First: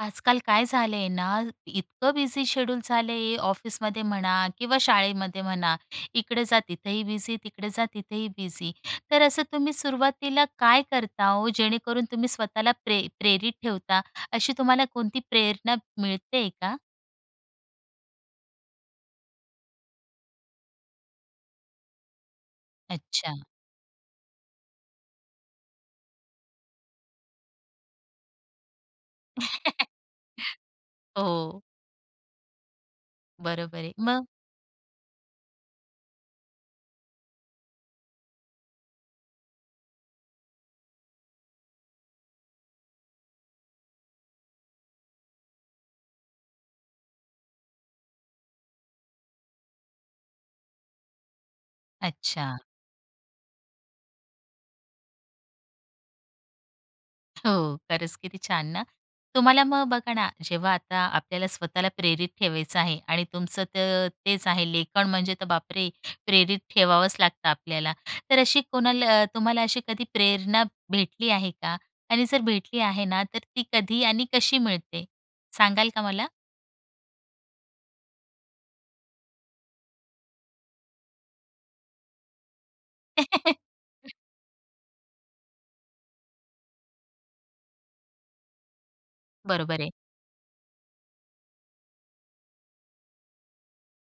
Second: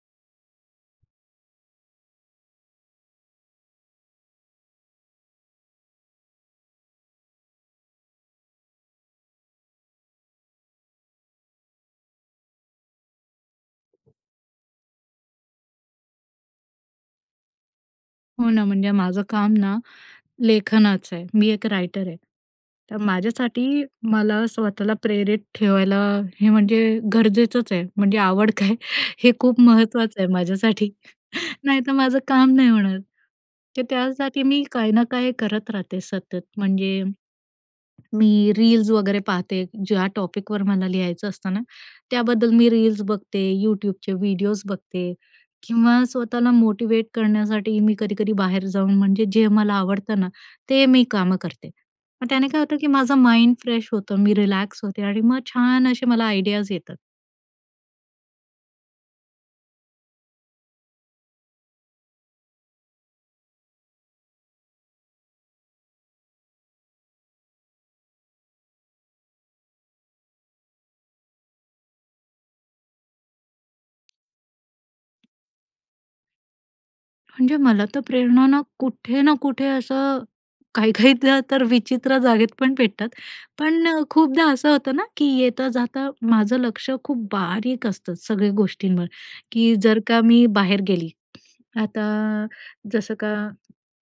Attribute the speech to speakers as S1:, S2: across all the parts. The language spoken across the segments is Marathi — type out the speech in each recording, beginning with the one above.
S1: आजकाल काय झाले आहे ना, इतकं बिझी शेड्यूल झालं आहे. ऑफिसमध्ये म्हणा किंवा शाळेमध्ये म्हणा, इकडे जा तिथंही बिझी, तिकडे जा तिथंही बिझी. तर असं तुम्ही सुरुवातीला काय करता ओ? जेणेकरून तुम्ही स्वतःला प्रे प्रेरित ठेवता. अशी तुम्हाला कोणती प्रेरणा मिळतेय का?
S2: हो, ना. म्हणजे माझं काम ना, लेखनाचं आहे. मी एक रायटर आहे. तर
S1: अच्छा.
S2: माझ्यासाठी मला स्वतःला प्रेरित ठेवायला. हे, म्हणजे गरजेचंच आहे. म्हणजे आवड काय हे खूप महत्त्वाचं आहे माझ्यासाठी,
S1: हो.
S2: नाहीतर माझं काम नाही होणार.
S1: बरोबर
S2: तर,
S1: आहे. मग?
S2: त्यासाठी मी काही ना काही करत राहते, सतत. म्हणजे, मी रील्स वगैरे पाहते. ज्या टॉपिकवर मला लिहायचं असतं ना, त्याबद्दल मी रील्स बघते, YouTubeचे व्हिडिओज बघते किंवा स्वतःला मोटिव्हेट करण्यासाठी, मी कधी-कधी बाहेर जाऊन म्हणजे जे मला आवडतं ना ते मी कामं करते. मग त्याने
S1: अच्छा.
S2: काय होतं, की माझं माइंड फ्रेश होतं, मी रिलॅक्स होते. आणि मग छान असे मला आयडियाज येतात.
S1: हो. खरंच किती छान ना. तुम्हाला मग बघा ना, जेव्हा आता आपल्याला स्वतःला प्रेरित ठेवायचं आहे आणि तुमचं तर तेच आहे. लेखन म्हणजे तर बापरे! प्रेरित ठेवावंच लागतं आपल्याला, तर अशी कोणाला अ, तुम्हाला अशी कधी प्रेरणा भेटली आहे का? आणि जर भेटली आहे ना, तर ती कधी आणि कशी मिळते सांगाल का मला?
S2: म्हणजे मला तर प्रेरणा ना, कुठे ना कुठे असं काही-काहीदा तर विचित्र जागेत पण पेटतात पण, खूपदा असं होतं ना की येता-जाता माझं लक्ष खूप बारीक असतं, सगळ्या गोष्टींवर. की
S1: बरोबर आहे.
S2: जर का मी बाहेर गेली. आता जसं का,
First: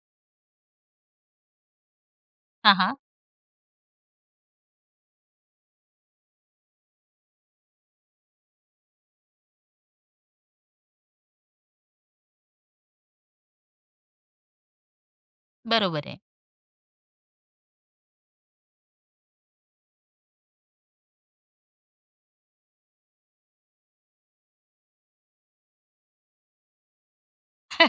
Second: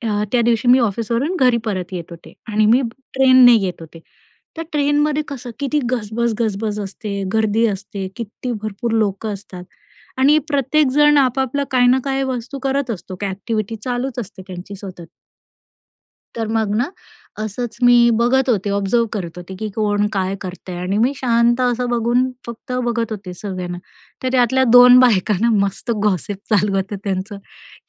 S2: अ, त्या दिवशी मी ऑफिसवरून घरी परत येत होते आणि
S1: हां,
S2: मी
S1: हां.
S2: ट्रेनने येत होते, तर ट्रेनमध्ये कसं किती गजबज गजबज असते, गर्दी असते, किती भरपूर लोकं असतात आणि प्रत्येकजण आपापला काही ना काही वस्तू करत असतो, काय एक्टिविटी चालूच असते त्यांची सतत.
S1: बरोबर आहे.
S2: तर मग ना, असंच मी बघत होते, ऑब्झर्व्ह करत होते, की कोण काय करतंय आणि मी शांत असं बघून फक्त बघत होते सगळ्यांना. तर त्यातल्या दोन बायका ना मस्त गॉसिप चालू होतं त्यांचं,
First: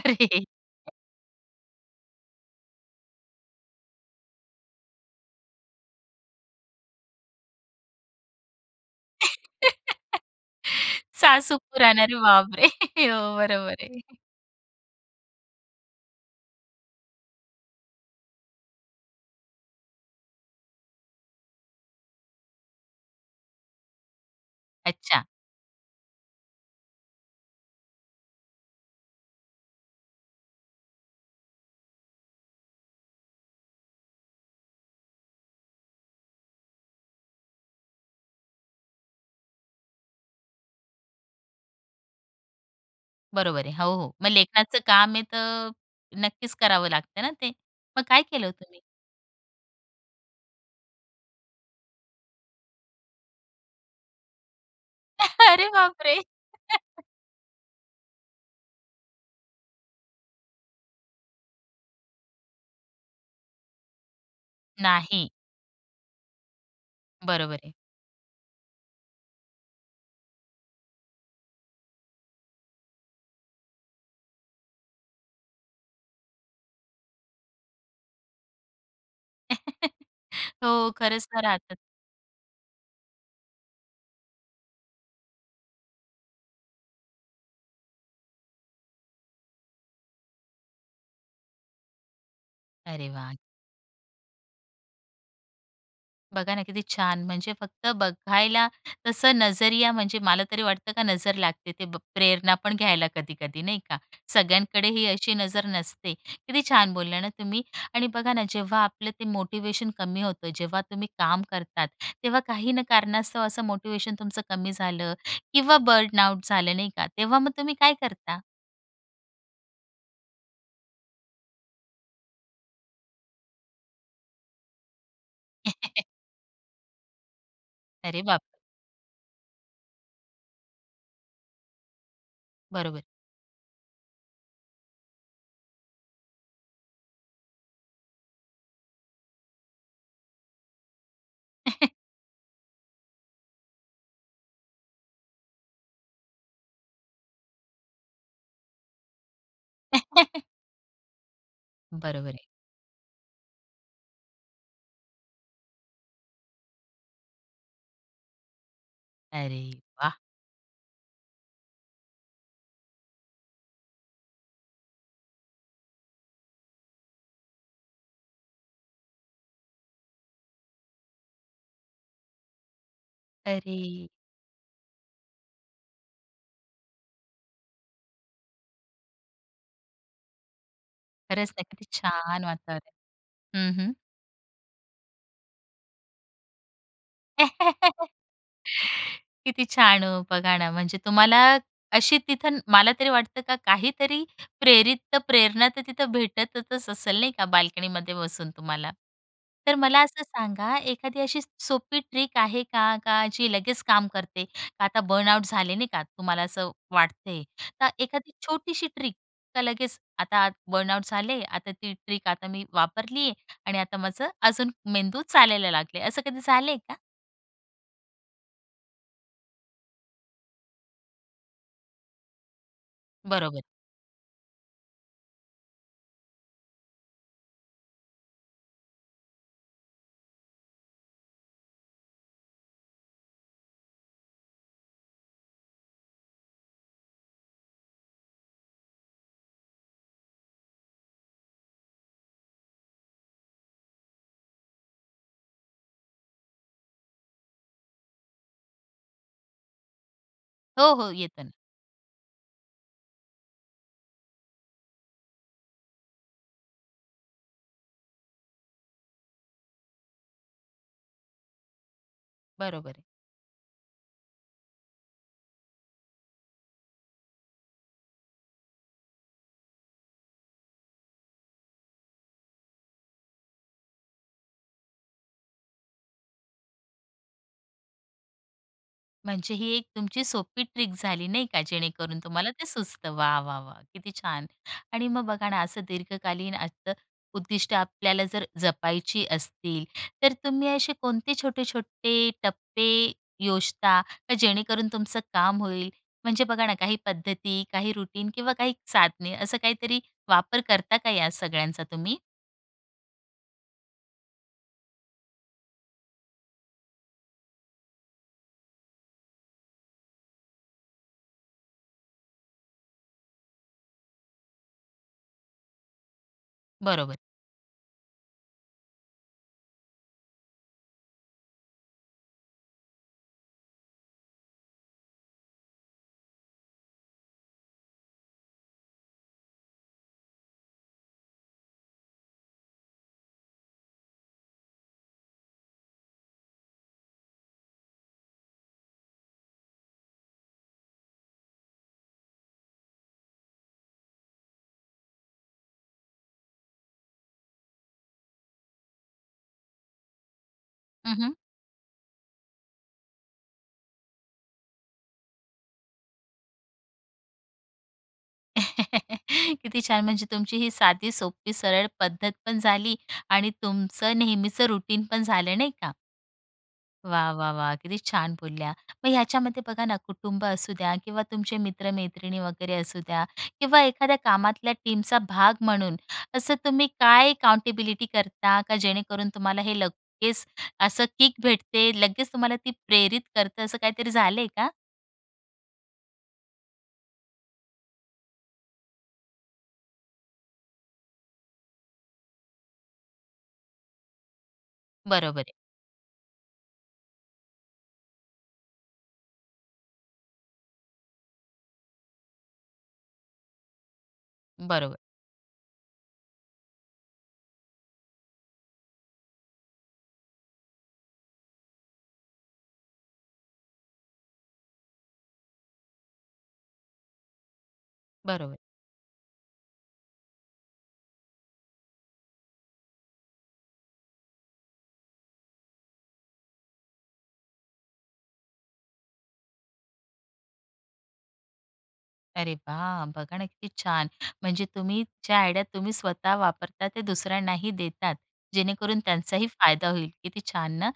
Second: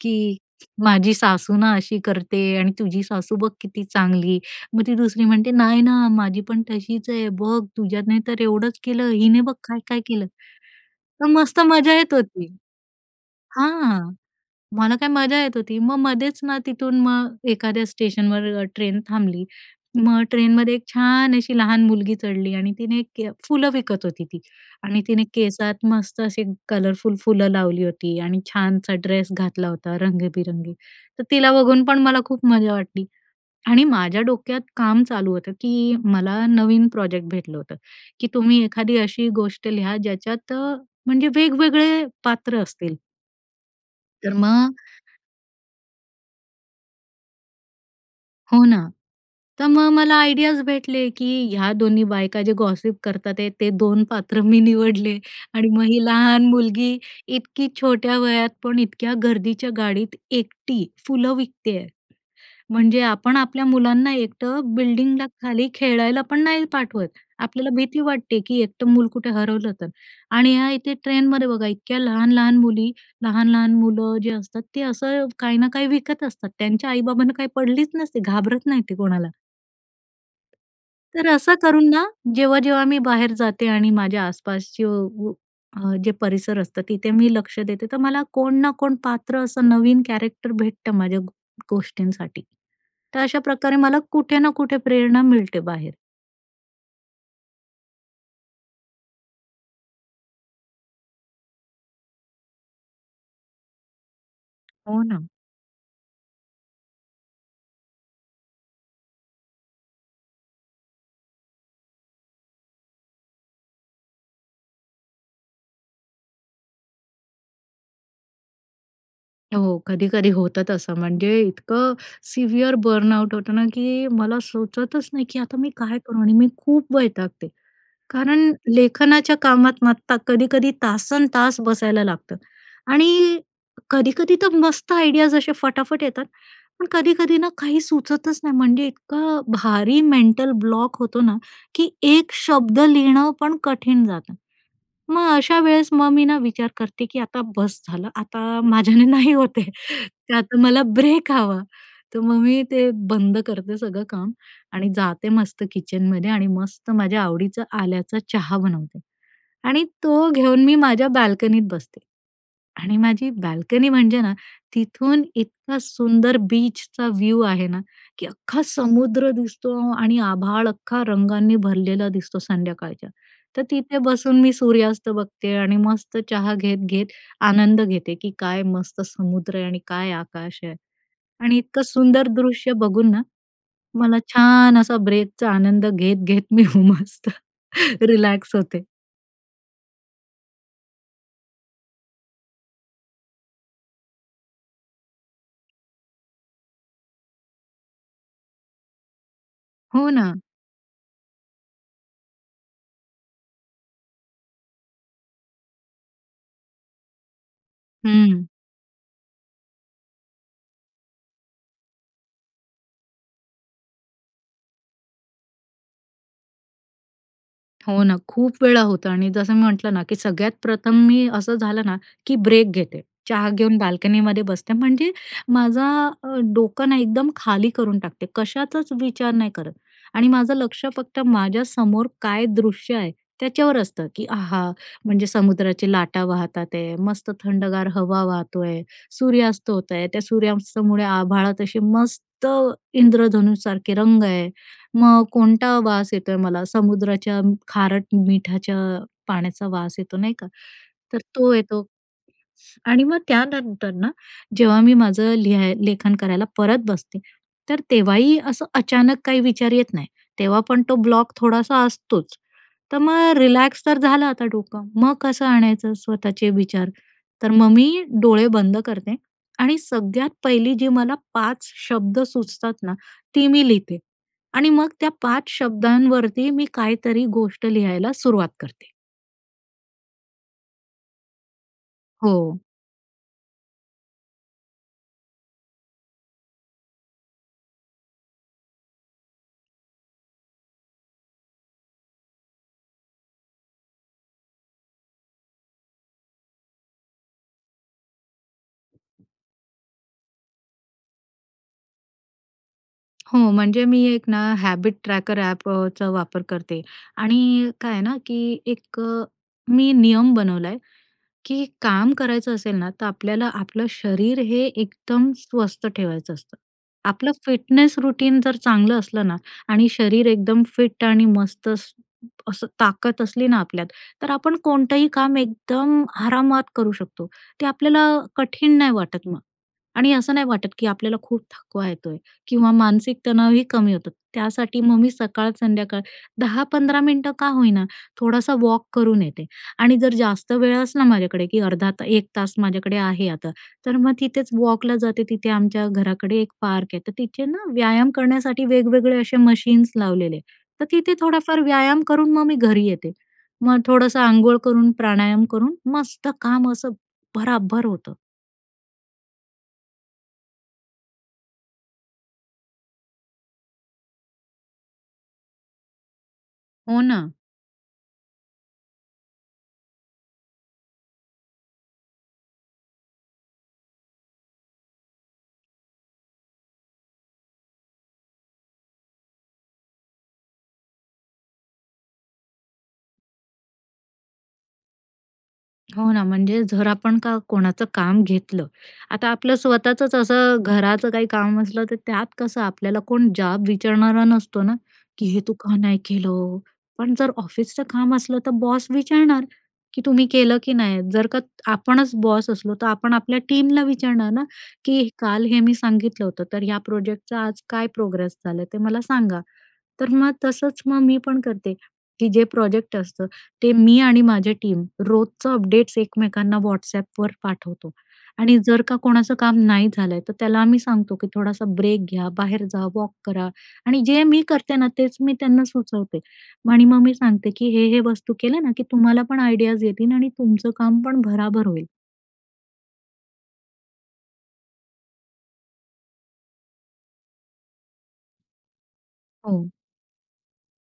S2: की माझी सासू ना, अशी करते आणि तुझी सासू बघ किती चांगली. मग ती दुसरी म्हणते, "नाही ना, माझी पण तशीच आहे, बघ तुझ्यात नाही तर एवढंच केलं, हिने बघ काय-काय केलं"? तर
S1: सासू
S2: मस्त मजा
S1: पुराण अरे
S2: येत होती
S1: बाप रे! हो, हो. बरोबर
S2: हां.
S1: आहे.
S2: मला काय मजा येत होती, मग मधेच ना तिथून मग एखाद्या स्टेशनवर अ ट्रेन थांबली. मग ट्रेनमध्ये एक छान अशी लहान मुलगी चढली आणि तिने फुलं विकत होती ती. आणि तिने
S1: अच्छा.
S2: केसात मस्त असे कलरफुल फुलं लावली होती आणि छानसा ड्रेस घातला होता रंगी-बेरंगी, तर तिला बघून पण मला खूप मजा वाटली. आणि माझ्या डोक्यात काम चालू होतं, की मला नवीन प्रोजेक्ट भेटलं होतं, की तुम्ही एखादी अशी गोष्ट लिहा ज्याच्यात अ म्हणजे वेग-वेगळे पात्र असतील.
S1: बरोबर आहे. हो, हो. मग
S2: तर मग
S1: लेखनाचं काम आहे तर नक्कीच करावं लागतं ना ते? मग काय केलं
S2: हो
S1: तुम्ही?
S2: ना. तर मग मला आयडियाज भेटले की ह्या 2 ही बायका ज्या गॉसिप करतात आहेत ते 2 पात्र मी निवडले
S1: अरे
S2: आणि मग ही
S1: बापरे!
S2: लहान मुलगी इतकी छोट्या वयात पण इतक्या गर्दीच्या गाडीत एकटी फुलं विकती आहे. म्हणजे आपण आपल्या मुलांना एकटं बिल्डिंगला
S1: नाही.
S2: खाली खेळायला पण नाही पाठवत.
S1: बरोबर
S2: आपल्याला
S1: आहे.
S2: भीती वाटते, की एकटं मूल कुठे हरवलं तर? आणि ह्या इथे ट्रेनमध्ये बघा इतक्या लहान-लहान मुली, लहान-लहान मुलं जे असतात, ते असं काही ना काही विकत असतात. त्यांच्या आई-बाबांना काही पडलीच नसते, घाबरत नाही ते कोणाला.
S1: हो,
S2: तर
S1: खरंच तर
S2: असं
S1: राहतात.
S2: करून ना, जेव्हा-जेव्हा मी बाहेर जाते आणि माझ्या आसपासचं व अ, जे परिसर असतं, तिथे मी लक्ष देते, तर मला कोण ना कोण पात्र असं नवीन कॅरेक्टर भेटतं माझ्या गो गोष्टींसाठी.
S1: अरे
S2: तर
S1: वाह!
S2: अशा प्रकारे मला कुठे ना कुठे प्रेरणा मिळते बाहेर.
S1: बघा ना, किती छान! म्हणजे फक्त बघायला तसं नजरिया म्हणजे मला तरी वाटतं का नजर लागते, ते ब प्रेरणा पण घ्यायला कधी-कधी, नाही का? सगळ्यांकडे
S2: हो
S1: ही
S2: ना.
S1: अशी नजर नसते. किती छान बोलला ना तुम्ही. आणि बघा ना, जेव्हा आपलं ते मोटिवेशन कमी होतं, जेव्हा तुम्ही काम करतात तेव्हा काही न कारणास्तव असं मोटिवेशन तुमचं कमी झालं किंवा बर्न आउट झालं, नाही का, तेव्हा मग तुम्ही काय करता?
S2: हो, कधी-कधी होतं तसं म्हणजे इतकं सिव्हिअर बर्नआउट होतं ना, की मला सुचतच नाही की आता मी काय करू? आणि मी खूप वैतागते.
S1: अरे बाप रे!
S2: कारण लेखनाच्या कामात मात्र कधी-कधी तासन् तास बसायला लागतं.
S1: बरोबर.
S2: आणि कधी-कधी तर मस्त आयडियाज असे फटाफट येतात. पण कधी-कधी ना काही सुचतच नाही म्हणजे इतकं भारी मेंटल ब्लॉक होतो ना, की एक शब्द लिहिणं पण कठीण जातं. मग अशा वेळेस मग मी ना विचार करते की आता बस्स झालं. आता माझ्याने नाही होत आहे. तर आता मला ब्रेक हवा. तर
S1: बरोबर
S2: मग
S1: आहे.
S2: मी ते बंद करते सगळं काम, आणि जाते मस्त किचनमध्ये आणि मस्त माझ्या आवडीचा आल्याचा चहा बनवते
S1: अरे
S2: आणि
S1: वाह!
S2: तो घेऊन मी माझ्या बाल्कनीत बसते. आणि माझी बाल्कनी म्हणजे ना, तिथून इतका सुंदर बीचचा व्ह्यु आहे ना, की अख्खा समुद्र दिसतो आणि आभाळ अख्खा रंगांनी भरलेलं दिसतो संध्याकाळच्या. तर तिथे
S1: अरे!
S2: बसून मी सूर्यास्त बघते आणि मस्त चहा घेत-घेत आनंद घेते की काय मस्त समुद्र आहे आणि काय आकाश आहे.
S1: खरंच
S2: आणि
S1: ना.
S2: इतकं
S1: किती
S2: सुंदर
S1: छान
S2: दृश्य
S1: वातावरण
S2: बघून ना,
S1: आहे. हं, हं.
S2: मला छान असा ब्रेकचा आनंद घेत, घेत मी हो मस्त रिलॅक्स होते.
S1: किती छान हो बघा ना, म्हणजे तुम्हाला अशी तिथं मला तरी वाटतं का काहीतरी प्रेरित्त प्रेरणा तर तिथं भेटतचच असेल, नाही का, बाल्कनीमध्ये बसून तुम्हाला. तर मला
S2: हो
S1: असं
S2: ना.
S1: सांगा एखादी अशी सोपी ट्रिक आहे का का जी लगेच काम करते? का आता बर्नआउट झाले, नाही का, तुम्हाला असं वाटतेय. तर एखादी
S2: हं.
S1: छोटीशी ट्रिक का लगेच आता बर्नआउट झाले, आता ती ट्रिक आता मी वापरली आहे आणि आता माझं अजून मेंदू चालायला लागले. असं कधी झालंय का?
S2: हो ना, खूप वेळा होतं आणि जसं मी म्हटलं ना, की सगळ्यात प्रथम मी असं झालं ना, की ब्रेक घेते, चहा
S1: बरोबर.
S2: घेऊन बाल्कनीमध्ये बसते, म्हणजे माझा अ, डोकं ना एकदम खाली करून टाकते, कशाचाच विचार नाही करत आणि माझं लक्ष फक्त माझ्या समोर काय दृश्य आहे त्याच्यावर असतं की, आहा! म्हणजे समुद्राच्या लाटा वाहत आहेत, मस्त थंडगार हवा वाहतोय, सूर्यास्त होत आहे, त्या सूर्यास्तामुळे आभाळात अशी मस्त इंद्रधनुसारखे रंग आहे, मग कोणता वास येतोय मला? समुद्राच्या खारट मिठाच्या पाण्याचा वास येतो नाही का?
S1: हो, हो.
S2: तर
S1: येतं ना.
S2: तो येतो आणि मग त्यानंतर ना जेव्हा मी माझं लिहाय लेखन करायला परत बसते, तर तेव्हाही असं अचानक काही विचार येत नाही, तेव्हा पण तो ब्लॉक थोडासा असतोच.
S1: बरोबर
S2: तर
S1: आहे.
S2: मग रिलॅक्स तर झालं आता डोकं, मग कसं आणायचं स्वतःचे विचार? तर मग मी डोळे बंद करते आणि सगळ्यात पहिली जी मला 5 शब्द सुचतात ना ती मी लिहिते आणि मग त्या 5 शब्दांवरती मी काहीतरी गोष्ट लिहायला सुरुवात करते.
S1: म्हणजे ही 1 तुमची सोपी ट्रिक झाली नाही का? जेणेकरून तुम्हाला
S2: हो.
S1: ते सुचतं. वा! वा! वा! किती छान! आणि मग बघा ना, असं दीर्घकालीन असतं-उद्दिष्टं आपल्याला जर जपायची असतील, तर तुम्ही असे कोणते छोटे-छोटे टप्पे योजता का जेणेकरून तुमचं काम होईल? म्हणजे बघा ना, काही पद्धती, काही रुटीन किंवा काही साधने असं काहीतरी वापर करता का या सगळ्यांचा तुम्ही?
S2: हो, म्हणजे मी 1 ना हॅबिट ट्रॅकर ॲप अ, चा वापर करते. आणि काय आहे ना, की 1 अ, मी नियम बनवलाय, की काम करायचं असेल ना, तर आपल्याला आपलं शरीर हे एकदम स्वस्थ ठेवायचं असतं.
S1: बरोबर.
S2: आपलं फिटनेस रूटीन जर चांगलं असलं ना आणि शरीर एकदम फिट आणि मस्त स्स असं ताकद असली ना आपल्यात, तर आपण कोणतंही काम एकदम आरामात करू शकतो. ते आपल्याला कठीण नाही वाटत मग आणि असं नाही वाटत, की आपल्याला खूप थकवा येतोय किंवा मानसिक तणावही कमी होतात. त्यासाठी मग मी सकाळ संध्याकाळ 10-15 मिनिटं का होईना, थोडासा वॉक करून येते आणि जर जास्त वेळ असला माझ्याकडे की अर्धा 1 तास माझ्याकडे आहे. आता तर मग तिथेच वॉकला जाते. तिथे आमच्या घराकडे 1 पार्क आहे. तर तिथे ना व्यायाम करण्यासाठी वेगवेगळे असे मशीन्स लावलेले. तर तिथे
S1: हं, हं.
S2: थोडाफार व्यायाम करून मग मी घरी येते. मग थोडंसं अंघोळ करून, प्राणायाम करून मस्त काम असं भराभर होतं.
S1: किती छान, म्हणजे तुमची ही साधी, सोपी, सरळ पद्धतपण झाली आणि तुमचं नेहमीचं रूटीनपण झालं नाही का.
S2: हो ना.
S1: वाह, वाह, वाह! किती छान बोलल्या. मग ह्याच्यामध्ये बघा ना कुटुंब असू द्या किंवा तुमचे मित्र-मैत्रिणी वगैरे असू द्या किंवा एखाद्या कामातल्या टीमचा भाग म्हणून असं तुम्ही काय काउंटेबिलिटी करता, का जेणेकरून तुम्हाला हे लगेच असं किक भेटते, लगेच तुम्हाला ती प्रेरित करतं, असं काहीतरी झालंय का?
S2: हो ना, म्हणजे जर आपण का कोणाचं काम घेतलं, आता आपलं स्वतःचंच असं घराचं काही काम असलं तर त्यात कसं आपल्याला कोण जाब विचारणारा नसतो ना, की हे
S1: बरोबरंय.
S2: तू का नाही केलं? पण जर ऑफिसचं काम असलं तर बॉस विचारणार की "तुम्ही केलं की नाय?" जर का आपणच बॉस असलो तर आपण आपल्या टीमला विचारणार ना,
S1: बरोबर.
S2: की "काल हे मी सांगितलं होतं तर या प्रोजेक्टचा आज काय प्रोग्रेस झालंय ते मला सांगा." तर मग तसंच मग मी पण करते, की जे प्रोजेक्ट असतं, ते मी आणि माझ्या टीम रोजचं अपडेट्स एकमेकांना WhatsAppवर पाठवतो
S1: बरोबर.
S2: आणि जर का कोणाचं काम नाही झालंय तर त्याला आम्ही सांगतो, की "थोडासा ब्रेक घ्या, बाहेर जा, वॉक करा." आणि जे मी करते ना तेच मी त्यांना सुचवते आणि मग मी सांगते, की "हे-हे वस्तू केल्या ना की तुम्हाला पण आयडियाज येतील आणि तुमचं काम पण भरा-भर होईल."
S1: अरे वाह! बघा ना, किती छान! म्हणजे तुम्ही ज्या आयडियात तुम्ही स्वतः वापरता ते दुसऱ्यांनाही देतात. जेणेकरून त्यांचाही
S2: हो.
S1: फायदा होईल. किती छान ना,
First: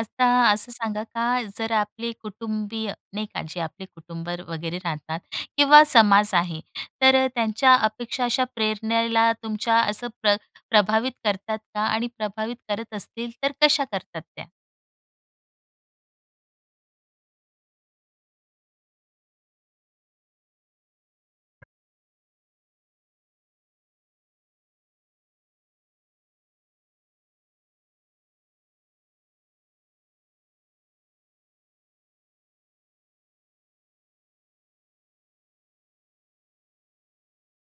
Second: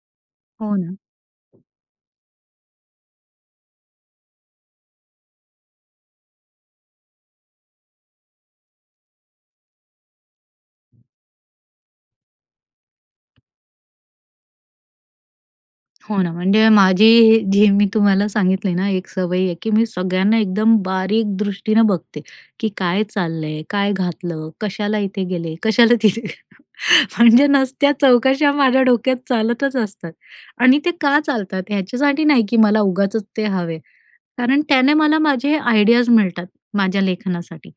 S1: आता असं
S2: हो ना.
S1: सांगा का जर आपले कुटुंबीय नाही का. जे आपले कुटुंब वगैरे राहतात किंवा समाज आहे. तर त्यांच्या अपेक्षा अशा प्रेरणेला तुमच्या असं प्र प्रभावित करतात का? आणि प्रभावित करत असतील तर कशा करतात त्या?
S2: हो ना, म्हणजे माझी ही जी मी तुम्हाला सांगितली ना एक सवय आहे की, मी सगळ्यांना एकदम बारीक दृष्टीनं बघते, की काय चाललंय? काय घातलं? कशाला इथे गेले? कशाला तिथे? म्हणजे नसत्या चौकशा माझ्या डोक्यात चालतच असतात. आणि ते का चालतात? ह्याच्यासाठी नाही की मला उगाचच ते हवे, कारण त्याने मला माझे आयडियाज मिळतात; माझ्या लेखनासाठी.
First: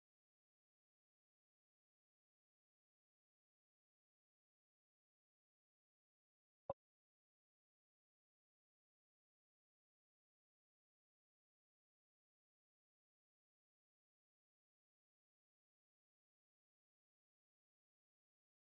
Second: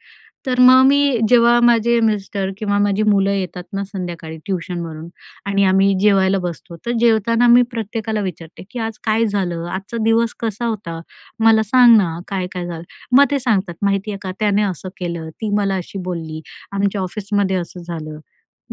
S2: तर मग मी जेव्हा माझे मिस्टर किंवा माझी मुलं येतात ना संध्याकाळी ट्युशनवरून आणि आम्ही जेवायला बसतो, तर जेवताना मी प्रत्येकाला विचारते की, आज काय झालं? आजचा दिवस कसा होता? मला सांग ना, काय काय झालं? मग ते सांगतात, माहिती आहे का त्याने असं केलं, ती मला अशी बोलली, आमच्या ऑफिसमध्ये असं झालं.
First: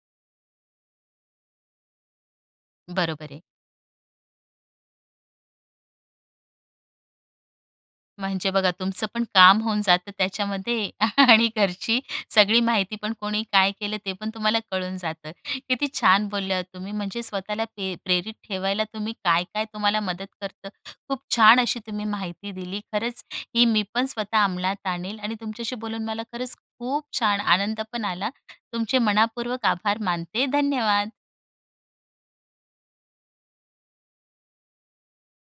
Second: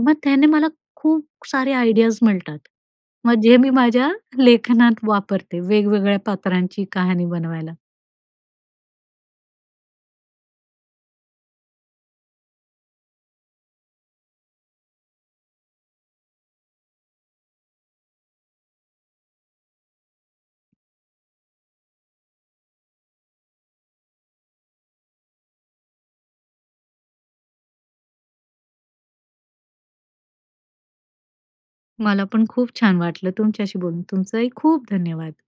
S2: मग त्याने मला खूप सारे आयडियाज मिळतात.
S1: बरोबर आहे.
S2: मग जे मी माझ्या लेखनात वापरते, वेगवेगळ्या पात्रांची कहाणी बनवायला.
S1: म्हणजे बघा, तुमचं पण काम होऊन जातं त्याच्यामध्ये आणि घरची सगळी माहिती पण कोणी काय केलं ते पण तुम्हाला कळून जातं. किती छान बोलल्या ओ तुम्ही! म्हणजे स्वतःला पि प्रेरित ठेवायला, तुम्ही काय-काय तुम्हाला मदत करतं, खूप छान अशी तुम्ही माहिती दिली. खरंच ही मी पण स्वतः अमलात आणील आणि तुमच्याशी बोलून मला खरंच खूप छान आनंद पण आला. तुमचे मनःपूर्वक आभार मानते. धन्यवाद.
S2: मला पण खूप छान वाटलं तुमच्याशी बोलून. तुमचंही खूप धन्यवाद.